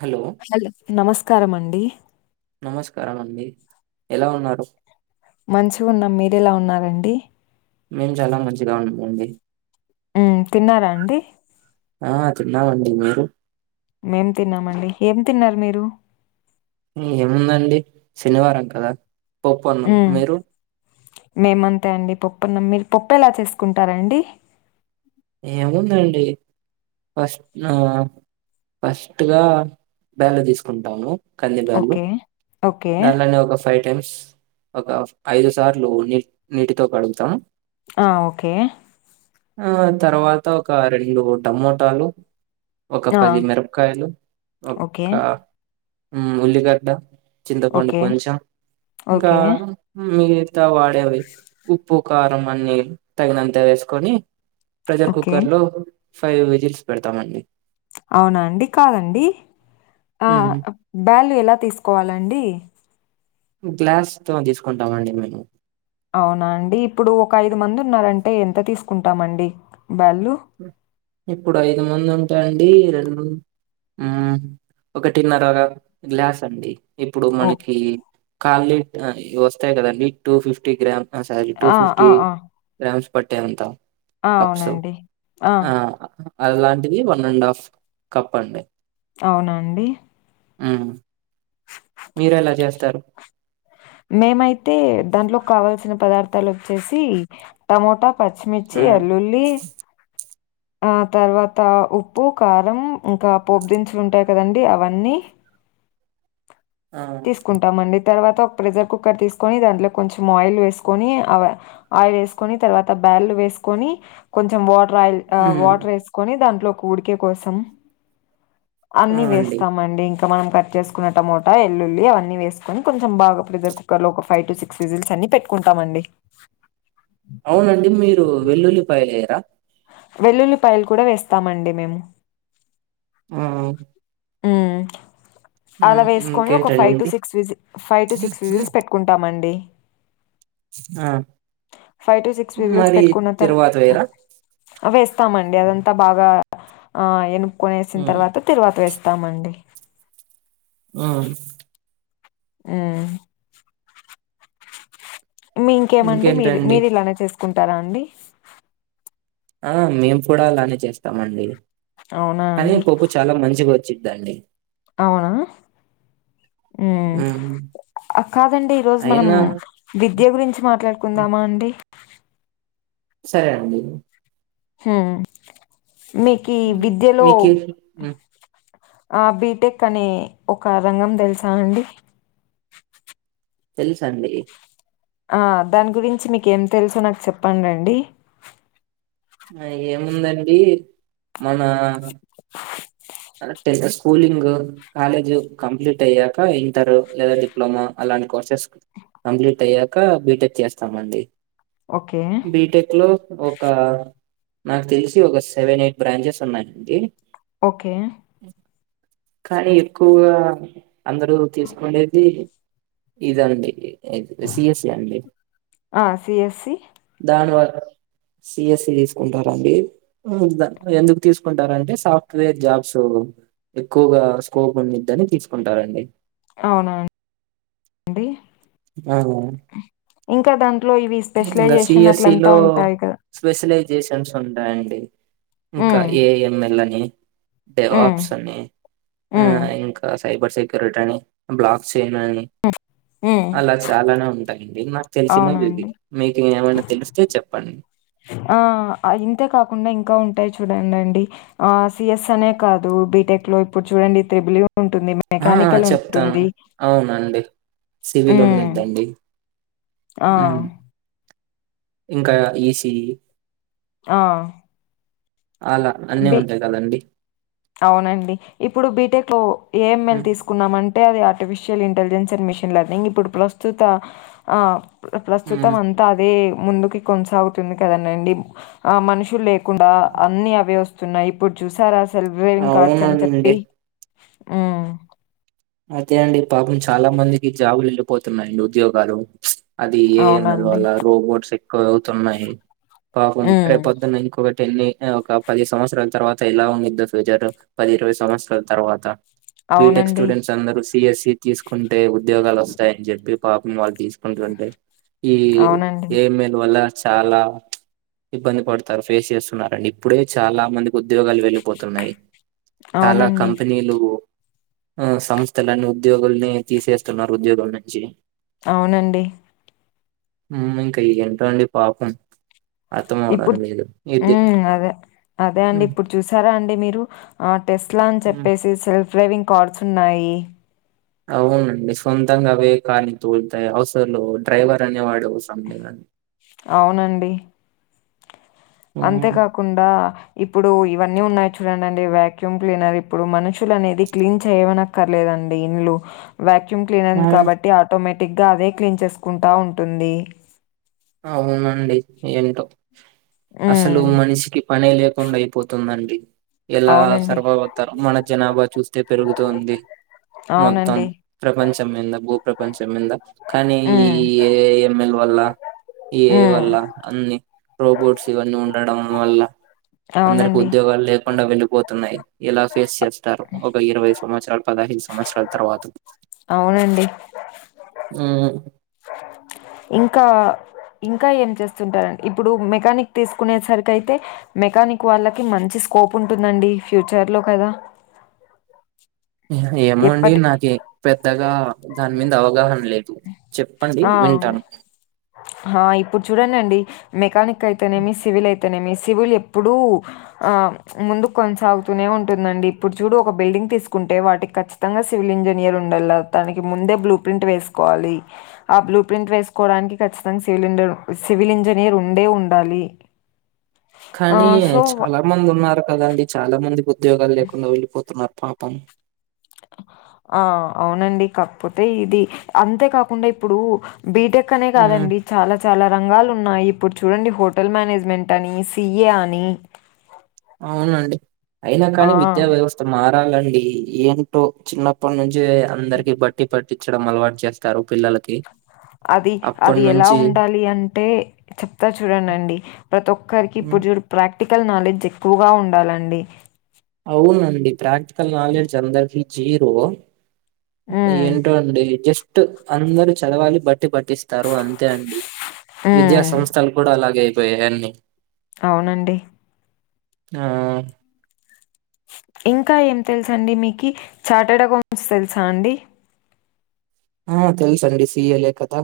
Hello hello నమస్కార అండి నమస్కారం అండి ఎలా ఉన్నారు మంచిగా ఉన్నాం మీర ఎలా ఉన్నారండి మేము చాలా మంచిగా ఉ ఉంది అండి ఉ తిన్నారా అండి ఆ తిన్నావండి మీరు మేం తిన్నామండి ఏం తిన్నారు మీరు ఏముందండి శనివారం కదా ఒప్పన్నాం ఉమ్ మీరు మేమంతే అండి పప్పు అన్నం మీరు పప్పు ఎలా చేసుకుంటారాండి ఏముందండి ఫస్ట్ ఆ ఫస్ట్గా బేళ తీసుకుంటాము కందిబు ఓకే ఓకే దానిలోనే ఒక ఫైట్ ఒక ఐదు సార్లు నీ నీటితో కడుగుతాము ఆ ఓకే ఆ తర్వాత ఒక రెండు టమోటాలు ఒక ఆ పది మిరపకాయలు ఒక ఓకే హమ్ ఉల్లిగడ్డ చింతపండు ఓకే కొంచెం ఇంకా ఓకే మిగతా వాడేవి ఉప్పు కారం అన్ని తగినంత వేసుకొని ప్రెషర్ ఓకే కుక్కర్ లో ఫైవ్ వెజిల్స్ పెడతామండి అవునా అండి కాదండి ఆ ఉమ్, బ్యల్ ఎలా తీసుకోవాలండి గ్లాస్ తో తీసుకుంటామ అండి మేము అవునా అండి ఇప్పుడు ఒక ఐదు మంది ఉన్నారంటే ఎంత తీసుకుంటామండి. బ్యాళ్ళు ఇప్పుడు ఐదు మంది. అండి రెండు ఆ ఒకటిన్నరగా గ్లాస్ అండి. ఇప్పుడు ఓ మనకి కాలనీ వస్తాయి కదండి టూ ఫిఫ్టీ గ్రామ్. ఆ సరీ టూ ఆ ఆ ఫిఫ్టీ ఆ గ్రామ్స్ పట్టె అంతా. అవునండి. ఆ అలాంటిది వన్ అండ్ హాఫ్ కప్ అండి. అవునండి. హ్మ్. మీరు ఎలా చేస్తారు. మేమైతే దాంట్లో కావాల్సిన పదార్థాలు వచ్చేసి టమోటా. పచ్చిమిర్చి ఉమ్. ఎల్లుల్లి. ఆ తర్వాత ఉప్పు కారం ఇంకా పోపు దిన్సులుంటాయి కదండీ అవన్నీ. ఆ తీసుకుంటామ అండి. తర్వాత ఒక ప్రెషర్ కుక్కర్ తీసుకొని దాంట్లో కొంచెం ఆయిల్ వేసుకొని ఆయిల్ వేసుకొని తర్వాత. పాన్ లో వేసుకొని కొంచెం వాట్. మ్మ్ వాటర్ వేసుకొని దాంట్లో ఒక ఉడికే కోసం. ఆ అన్ని అండి వేస్తామండి ఇంకా మనం కట్ చేసుకున్న టమోటా. వెల్లుల్లి అవన్నీ వేని కొంచెం బాగా ప్రెషర్ కుక్కర్ లో ఒక ఫైవ్ టు సిక్స్ విజిల్స్ అన్ని పెట్టుకుంటాంమండి. అవునండి మీరు వెల్లుల్లిపాయలు వేయర. వెల్లుల్లిపాయలు కూడా వేస్తామండి మేము. ఆ. హుమ్. అలా మ్మ్ వేసుకొని ఒక ఫైవ్ టు ఇంకేంటండి సిక్స్ విజి ఫైవ్ టు సిక్స్ విజిల్స్ పెట్టుకుంటాంమండి. ఆ ఫైవ్ టు సిక్స్ విజిల్స్ మరి పెట్టుకున్న తారువత. తిరువాత వేయరా వేస్తామండి అదంతా బాగా ఆ ఎనుకునే వసిన మ్మ్ తర్వాత తరువాత వేస్తాం. తమండి. ఆ. ఆ. మీ ఇంకేమండి మీరు ఇంకేంటండి మీరు ఇలానే చేసుకుంటారా అండి. ఆ మేము కూడా అలానే చేస్తాము అండి అవునా కానీ అండి? పప్పు చాలా మంచి వంది. వచ్చిదండి. అవునా. హ్మ్. ఆ కాదండి ఈ రోజు మనం హ్మ్. విద్య గురించి హ్మ్. మాట్లాడుకుందామా అండి. సరే అండి. హామ్ మీకు విద్యలో. మీకు ఆ బీటెక్ అనే ఒక రంగం తెలుసానండి‌. తెలుసండి. ఆ దాని గురించి మీకేం తెలుసు నాకు చెప్పండండి. ఆ ఏముందండి మన. టె స్కూలింగ్ కాలేజ్ కంప్లీట్ అయ్యాక ఇంటర్ లేదా డిప్లమా అలా. దాని కోర్సెస్ కంప్లీట్ అయ్యాక బీటెక్ చేస్తామండి. ఓకే బీటెక్ లో. ఒక నాకు తెలిసి ఒక సెవెన్, ఎయిట్ బ్రాంచెస్ ఉన్నాయండి. ఓకే. కానీ ఎక్కువగా అందరూ తీసుకునేది ఇదండి. సిఏసి ఈ అండి ఆ సిఎస్సి దాని వల్ల. సిఎసి తీసుకుంటారండి ఎందుకు తీసుకుంటారంటే సాఫ్ట్. వే జాబ్స్ ఎక్కువగా స్కోప్ ఉండిద్దని తీసుకుంటారండి. అవునవును ఆ ఇంకా దాంట్లో ఇవి ఇంకా స్పెషలైజేషన్ సిఎస్ఈ అట్లంతా లో ఉంటాయి కదా స్పెషలైజేషన్స్ ఉంటాయండి ఇంకా మ్మ్ ఏఎంఎల్ అని డే మ్మ్ ఆప్స్ అని ఆ మ్మ్ ఇంకా సైబర్ సెక్యూరిటీ అని బ్లాక్ చేయ అని మ్మ్ అలా చాలానే ఉంట ఇవి నాకు అవునా తెలిసినవిది అండి మీకు ఏమైనా తెలిస్తే చెప్పండి ఆ ఇంతే కాకుండా ఇంకా ఉంటాయి చూడండి అండి ఆ సిఎస్ అనే కాదు బీటెక్ లో ఇప్పుడు చూడండి త్రిబులూ ఉంటుంది ఆ మెకానికల్ చెప్తాను ఉంటుంది అవునండి సివిల్ మ్మ్ ఉన్నంటండి ఆ ఇంకా ఈసీ ఆ అలా అన్నీ బి ఉంటాయి కదండి అవునండి ఇప్పుడు బిటెక్ ఏంమెలు ఉమ్ తీసుకున్నామంటే అంటే అది artificial intelligence and machine learning ఇప్పుడు ప్రస్తుత ఆ ప్రస్తుతం ఉమ్ అంతా అదే ముందుకి కొనసాగుతుంది కదానండి ఆ మనుషులు లే కుడా అన్ని అవే వస్తున్నాయి ఇప్పుడు చూసారా సెల్ గ్రేటింగ్ కార్డ్స్ అని అవునండి చెప్పి ఆ అదే అండి పాపం చాలా మందికి జాబులు వెళ్ళిపోతున్నాడి ఉద్యోగాలు అది ఏఎంల అవునండి. వల్ల రోబోట్స్ ఎక్కువ అవుతున్నాయి పాపం హ్మ్. రేపు పొద్దున్న ఇంకొక టెన్ ఒక పది సంవత్సరాల తర్వాత ఇలా ఉండిదో ఫ్యూచర్ పది ఇరవై సంవత్సరాల తర్వాత బీటెక్ అవునండి స్టూడెంట్స్ అందరూ సిఎస్సి తీసుకుంటే ఉద్యోగాలు వస్తాయని చెప్పి పాపం వాళ్ళు తీసుకుంటుంటే ఈ అవునండి. ఏమెల్ వల్ల చాలా ఇబ్బంది పడతారు ఫేస్ చేస్తున్నడి ఇప్పుడే చాలా మందికి ఉద్యోగాలు వెళ్ళిపోతున్నాయి చాలా అవునండి. కంపెనీలు ఆ సంస్థలన్నీ ఉద్యోగుల్ని తీసేస్తున్నారు ఉద్యోగుల నుంచి అవునండి ఇంకా ఈ ఎంటలో అండి పాపం అర్థం అవడం ఇప్పుడు లేదు ఇది హ్మ్. అదే. అదే అండి హ్మ్. ఇప్పుడు చూసారా అండి మీరు ఆ టెస్ట్ లా అని హ్మ్. చెప్పేసి సెల్ఫ్ డ్రైవింగ్ కార్డ్స్ ఉన్నాయి అవునండి సొంతంగా అవే కాలి తోలుతాయి అసలు డ్రైవర్ అనే వాడు అవునండి హ్మ్. అంతేకాకుండా ఇప్పుడు ఇవన్నీ ఉన్నాయి చూడండి అండి వ్యాక్యూమ్ క్లీనర్ ఇప్పుడు మనుషులు అనేది క్లీన్ చేయమనక్కర్లేదుండి అండి ఇల్లు వాక్యూమ్ క్లీనర్ంది హ్మ్. కాబట్టి ఆటోమేటిక్ గా అదే క్లీన్ చేసుకుంటా ఉంటుంది అవునండి ఏంటో హ్మ్. అసలు మనిషికి పనే లేకుండా అయిపోతుందండి ఎలా అవునండి. సర్వైవ్ అతారు మన జనాభా చూస్తే పెరుగుతుంది మొత్తం అవునండి. ప్రపంచం మీద భూప్రపంచం మీద కానీ ఈ హ్మ్. ఏఎంఎల్ వల్ల ఏ హ్మ్. వల్ల అన్ని రోబోట్స్ ఇవన్నీ ఉండడం వల్ల అందరికి అవునండి. ఉద్యోగాలు లేకుండా వెళ్ళిపోతున్నాయి ఇలా ఫేస్ చేస్తారు ఒక ఇరవై సంవత్సరాలు పదహైదు సంవత్సరాల తర్వాత అవునండి ఆ ఇంకా ఇంకా ఏం చేస్తుంటారండి ఇప్పుడు మెకానిక్ తీసుకునే సరికి అయితే మెకానిక్ వాళ్ళకి మంచి స్కోప్ ఉంటుందండి ఫ్యూచర్లో కదా ఏమో అండి ఎప్పటి నాక పెద్దగా దాని మీద అవగాహన లేదు చెప్పండి ఆ వి వింటాను ఇప్పుడు చూడండిండి మెకానిక్ అయితేనేమి సివిల్ అయితే మీ సివిల్ ఎప్పుడూ ఆ ముందు కొనసాగుతూనే ఉంటుందండి ఇప్పుడు చూడు ఒక బిల్డింగ్ తీసుకుంటే వాటికి కచ్చితంగా సివిల్ ఇంజనీయర్ ఉండల దనికి ముందే బలూ ప్రింట్ఎస్కోవలి ఆ బ్లూ ప్రింట్ వే చూసుకోవడానికి ఖచ్చితంగా సిల్ సివిల్ ఇంజనీర్ ఉండే ఉండాలి ఆ కానీ సో చాలా మంది ఉన్నారు కదండి చాలా మంది ఉద్యోగాలు లేకుండా వెళ్ళిపోతున్నారు పాపం ఆ అవునండి కాకపోతే ఇది అంతే కాకుండా ఇప్పుడు బీటెక్ అనే ఉమ్, కాదండి చాలా చాలా రంగాలు ఉన్నాయి ఇప్పుడు చూడండి హోటల్ మేనేజ్మెంట్ అని సిఏ అని అవునండి అయినా ఆ! కానీ విద్యా వ్యవస్థ మ చాలండి ఏంటో చిన్నప్పటి నుంచే అందరికి బట్టి పట్టించడం అలవాటు చేస్తారు కి అది అది ఎలా ఉండాలి అంటే చెప్తా చూడంనండి ప్రతి ఒక్కరికి పడు చడు ప్రాక్టికల్ నాలెడ్జ్ ఎక్కువగా ఉండాలండి అవునండి ప్రాక్టికల్ నాలెడ్జ్ అందరికీ జీరో హ్మ్. ఏంటో అండి జస్ట్ అందరు చదవాలి బట్ పట్టి పట్టిస్తారు అంతే అండి విద్యా హ్మ్. సంస్థలు కూడా అలాగే అయిపోయాయి అన్నీ అవునండి ఆ ఇంకా ఏం తెలుసండి మీకు చాటెడ్ అకౌంట్స్ తెలుసా అండి ఆ తెలుస అండి సిఎలే కద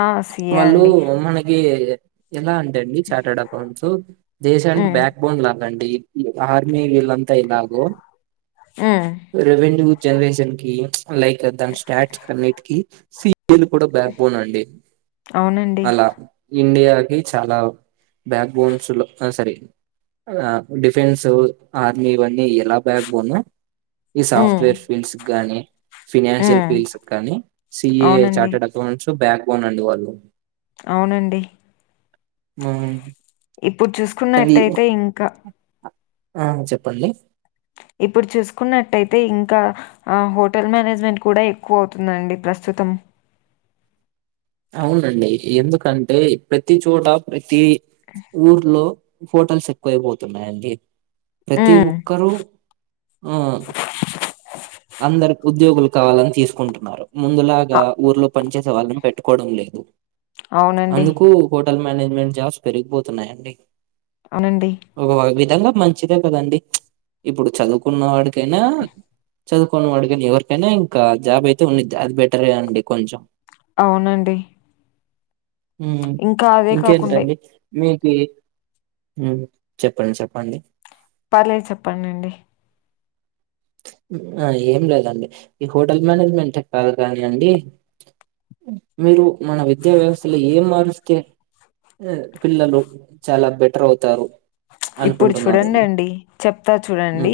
ఆ! సీఏ వాళ్ళు అండి. మనకి ఎలా అంటే అండి చార్టర్డ్ అకౌంట్స్ దేశానికి హ్మ్. బ్యాక్ బోన్ ల అండి ఆర్మీ వీళ్ళంతా ఇలాగో హ్మ్. రెవెన్యూ జనరేషన్ కి లైక్ దాని స్టార్ట్ అన్నిటికి వీలు కూడా బ్యాక్ బోన్ అండి అవునండి. అలా ఇండియాకి చాలా బ్యాక్ బోన్స్ లో సరే ఆ డిఫెన్సు ఆర్మీ ఇవన్నీ ఎలా బ్యాక్బోన్ ఈ హ్మ్. సాఫ్ట్వేర్ ఫీల్డ్స్ గాని ఫినాన్షియల్ హ్మ్. పస్ కానీ సఏ అవునండి. చార్టెడ్ అకౌంట్స్ బ్యాక్ బోన్ అండి వాళ్ళు అవునండి ఉ ఇప్పుడు చూసుకున్నట్టయితే ఇంకా ఆ చెప్పండి ఇప్పుడు చూసుకున్నట్టయితే ఇంకా హోటల్ మేనేజ్మెంట్ కూడా ఎక్కువ అవుతుందండి ప్రస్తుతం అవునండి ఎందుకంటే ప్రతి చోట ప్రతి ఊర్లో పోటల్స్ ఎక్కువ అయిపోతుయి అండి ప్రతి హ్మ్. ఒక్కరూ ఆ అందరు ఉద్యోగులు కావాలని తీసుకుంటున్నారు ముందులాగా అ ఊర్లో పంచాయత వాళ్ళ పెట్టుకోవడం లేదు అవునండి. అందుకు హోటల్ మేనేజ్మెంట్ జాబ్స్ పెరిగిపోతున్నాయండి అవునండి. ఒక విధంగా మంచిదే కదండి ఇప్పుడు చదువుకున్న వాడికైనా చదువుకోొని అడిగాని ఎవరికైనా ఇంకా జాబ్ అయితే ఉంది అది బెటరే అండి కొంచెం అవునండి ఇంకా అదే కాకుండా ఇంకేంటండి మీ చెప్పండి చెప్పండి చెప్పాలే చెప్పండిండి ఏం లేదండి ఈ హోటల్ మేనేజ్మెంట్ కాదు కాని అండి మీరు మన విద్యా వ్యవస్థలో ఏం మారుస్తే ఆ పిల్లలు చాలా బెటర్ అవుతారు ఇప్పుడు చూడండి అనుకుంటున్నారండి? అండి చెప్తా చూడండి హ్మ్.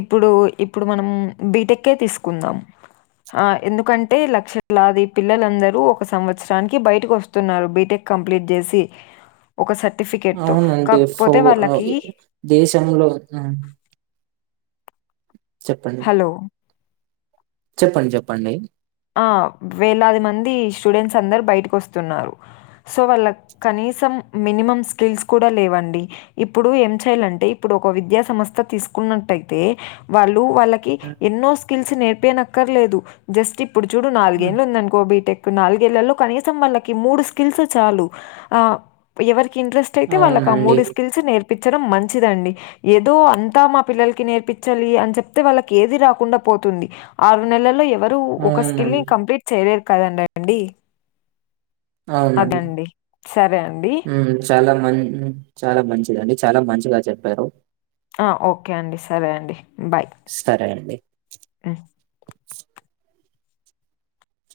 ఇప్పుడు ఇప్పుడు మనం బీటెక్ే తీసుకుందాం ఆ ఎందుకంటే లక్షలాది పిల్లలందరూ ఒక సంవత్సరానికి బయటకు వస్తున్నారు బీటెక్ కంప్లీట్ చేసి ఒక సర్టిఫికేట్ తో కాకపోతే ఆ వాళ్ళకి దేశంలో చెప్పండి హలో చెప్పండి చెప్పండి ఆ వేలాది మంది స్టూడెంట్స్ అందరు బయటకు వస్తున్నారు సో వాళ్ళ కనీ మినిమం స్కిల్స్ కూడా లేవండి ఇప్పుడు ఏం చేయాలంటే ఇప్పుడు ఒక విద్యా సంస్థ తీసు ట్యితే వాళ్ళు వాళ్ళకి ఆ! ఎన్నో స్కిల్స్ నేర్పనక్కర్లేదు జస్ట్ ఇప్పుడు చూడు ఆ! నాలుగేళ్ళలు ఉందనుకో బీటెక్ నాలుగేళ్లో కనీసం వాళ్ళకి మూడు స్కిల్స్ చాలు ఎవరి ఇంట్రస్ట్ అయితే వాళ్ళకి ఆ అవునండి. మూడు స్ల్స్ేర్ ించడం మంచిదండి ఏదో అంతా మా పిల్లలకి నేర్పించాలి అని చెప్తే వాళ్ళకి ఏది రాకుండా పోతుంది ఆరు నెలల్లో ఎ మరు ఒక స్కిల్ ని అవునండి. కంప్లీట్ చేయలేరు కదండ అండి అవునండి అండి. చాలాంది చాలా మంచిదండి చాలా మంచిగా చెప్పారు ఆ ఓకే అండి సరే అండి బాయ్. సరయంండి హ్మ్.